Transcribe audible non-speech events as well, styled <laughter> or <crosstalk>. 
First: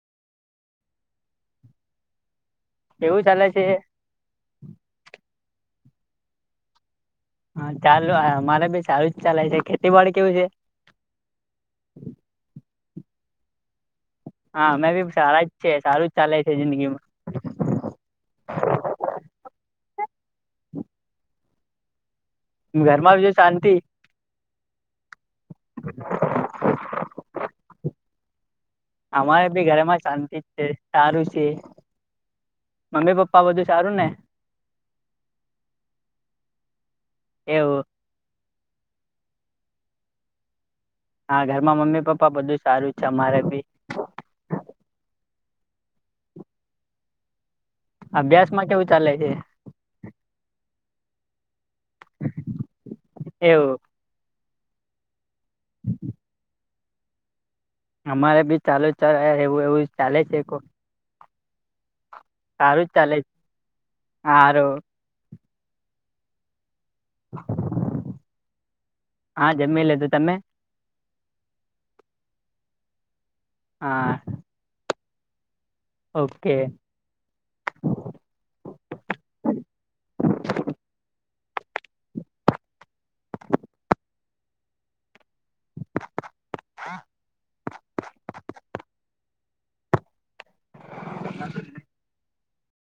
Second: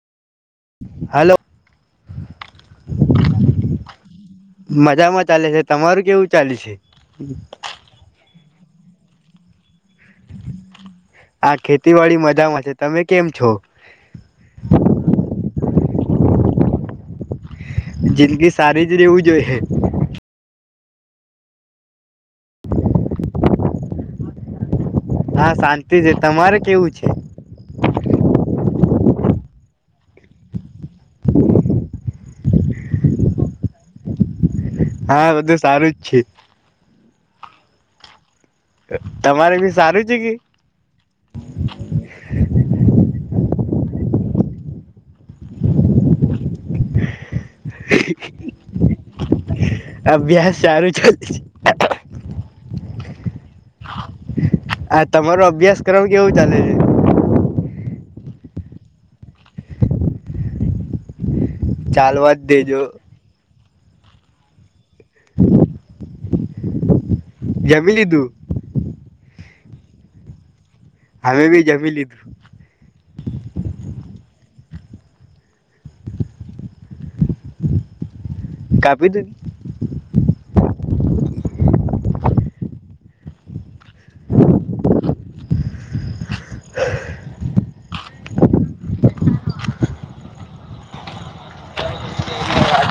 હાલો. કેવું ચાલે છે. મજામાં ચાલે છે, તમારું કેવું ચાલે છે? હા, ચાલુ હે મારે બી સારું જ ચાલે છે, ખેતીવાડી કેવું છે? હા, ખેતીવાડી મજામાં છે. તમે કેમ છો? હા, મેં બી સારા જ. છે, સારું જ ચાલે છે જિંદગીમાં. જિંદગી સારી જ રેવું જોઈએ. ઘરમાં બીજું શાંતિ? હા, શાંતિ છે. તમારે કેવું છે? અમારે બી ઘરમાં શાંતિ જ છે, સારું છે. મમ્મી-પપ્પા બધું સારું ને? હા, બધું સારું જ છે. એવું તમારે બી સારું છે કે? હા, ઘરમાં મમ્મી-પપ્પા બધું સારું છે અમારે બી. અભ્યાસમાં કેવું ચાલે છે? અભ્યાસ સારું ચાલે છે. એવું. અ તમારુ અભ્યાસક્રમ કેવું ચાલે છે? અમારે બી ચાલુ એવું એવું ચાલે છે. ચાલવા જ દેજો સારું જ ચાલે છે આાર <unintelligible> જમી લીધું હા જમી લ હતું તમે? અમે બી જમી લીધું. હા. ઓકે. કાપી દ <inaudible> <inaudible>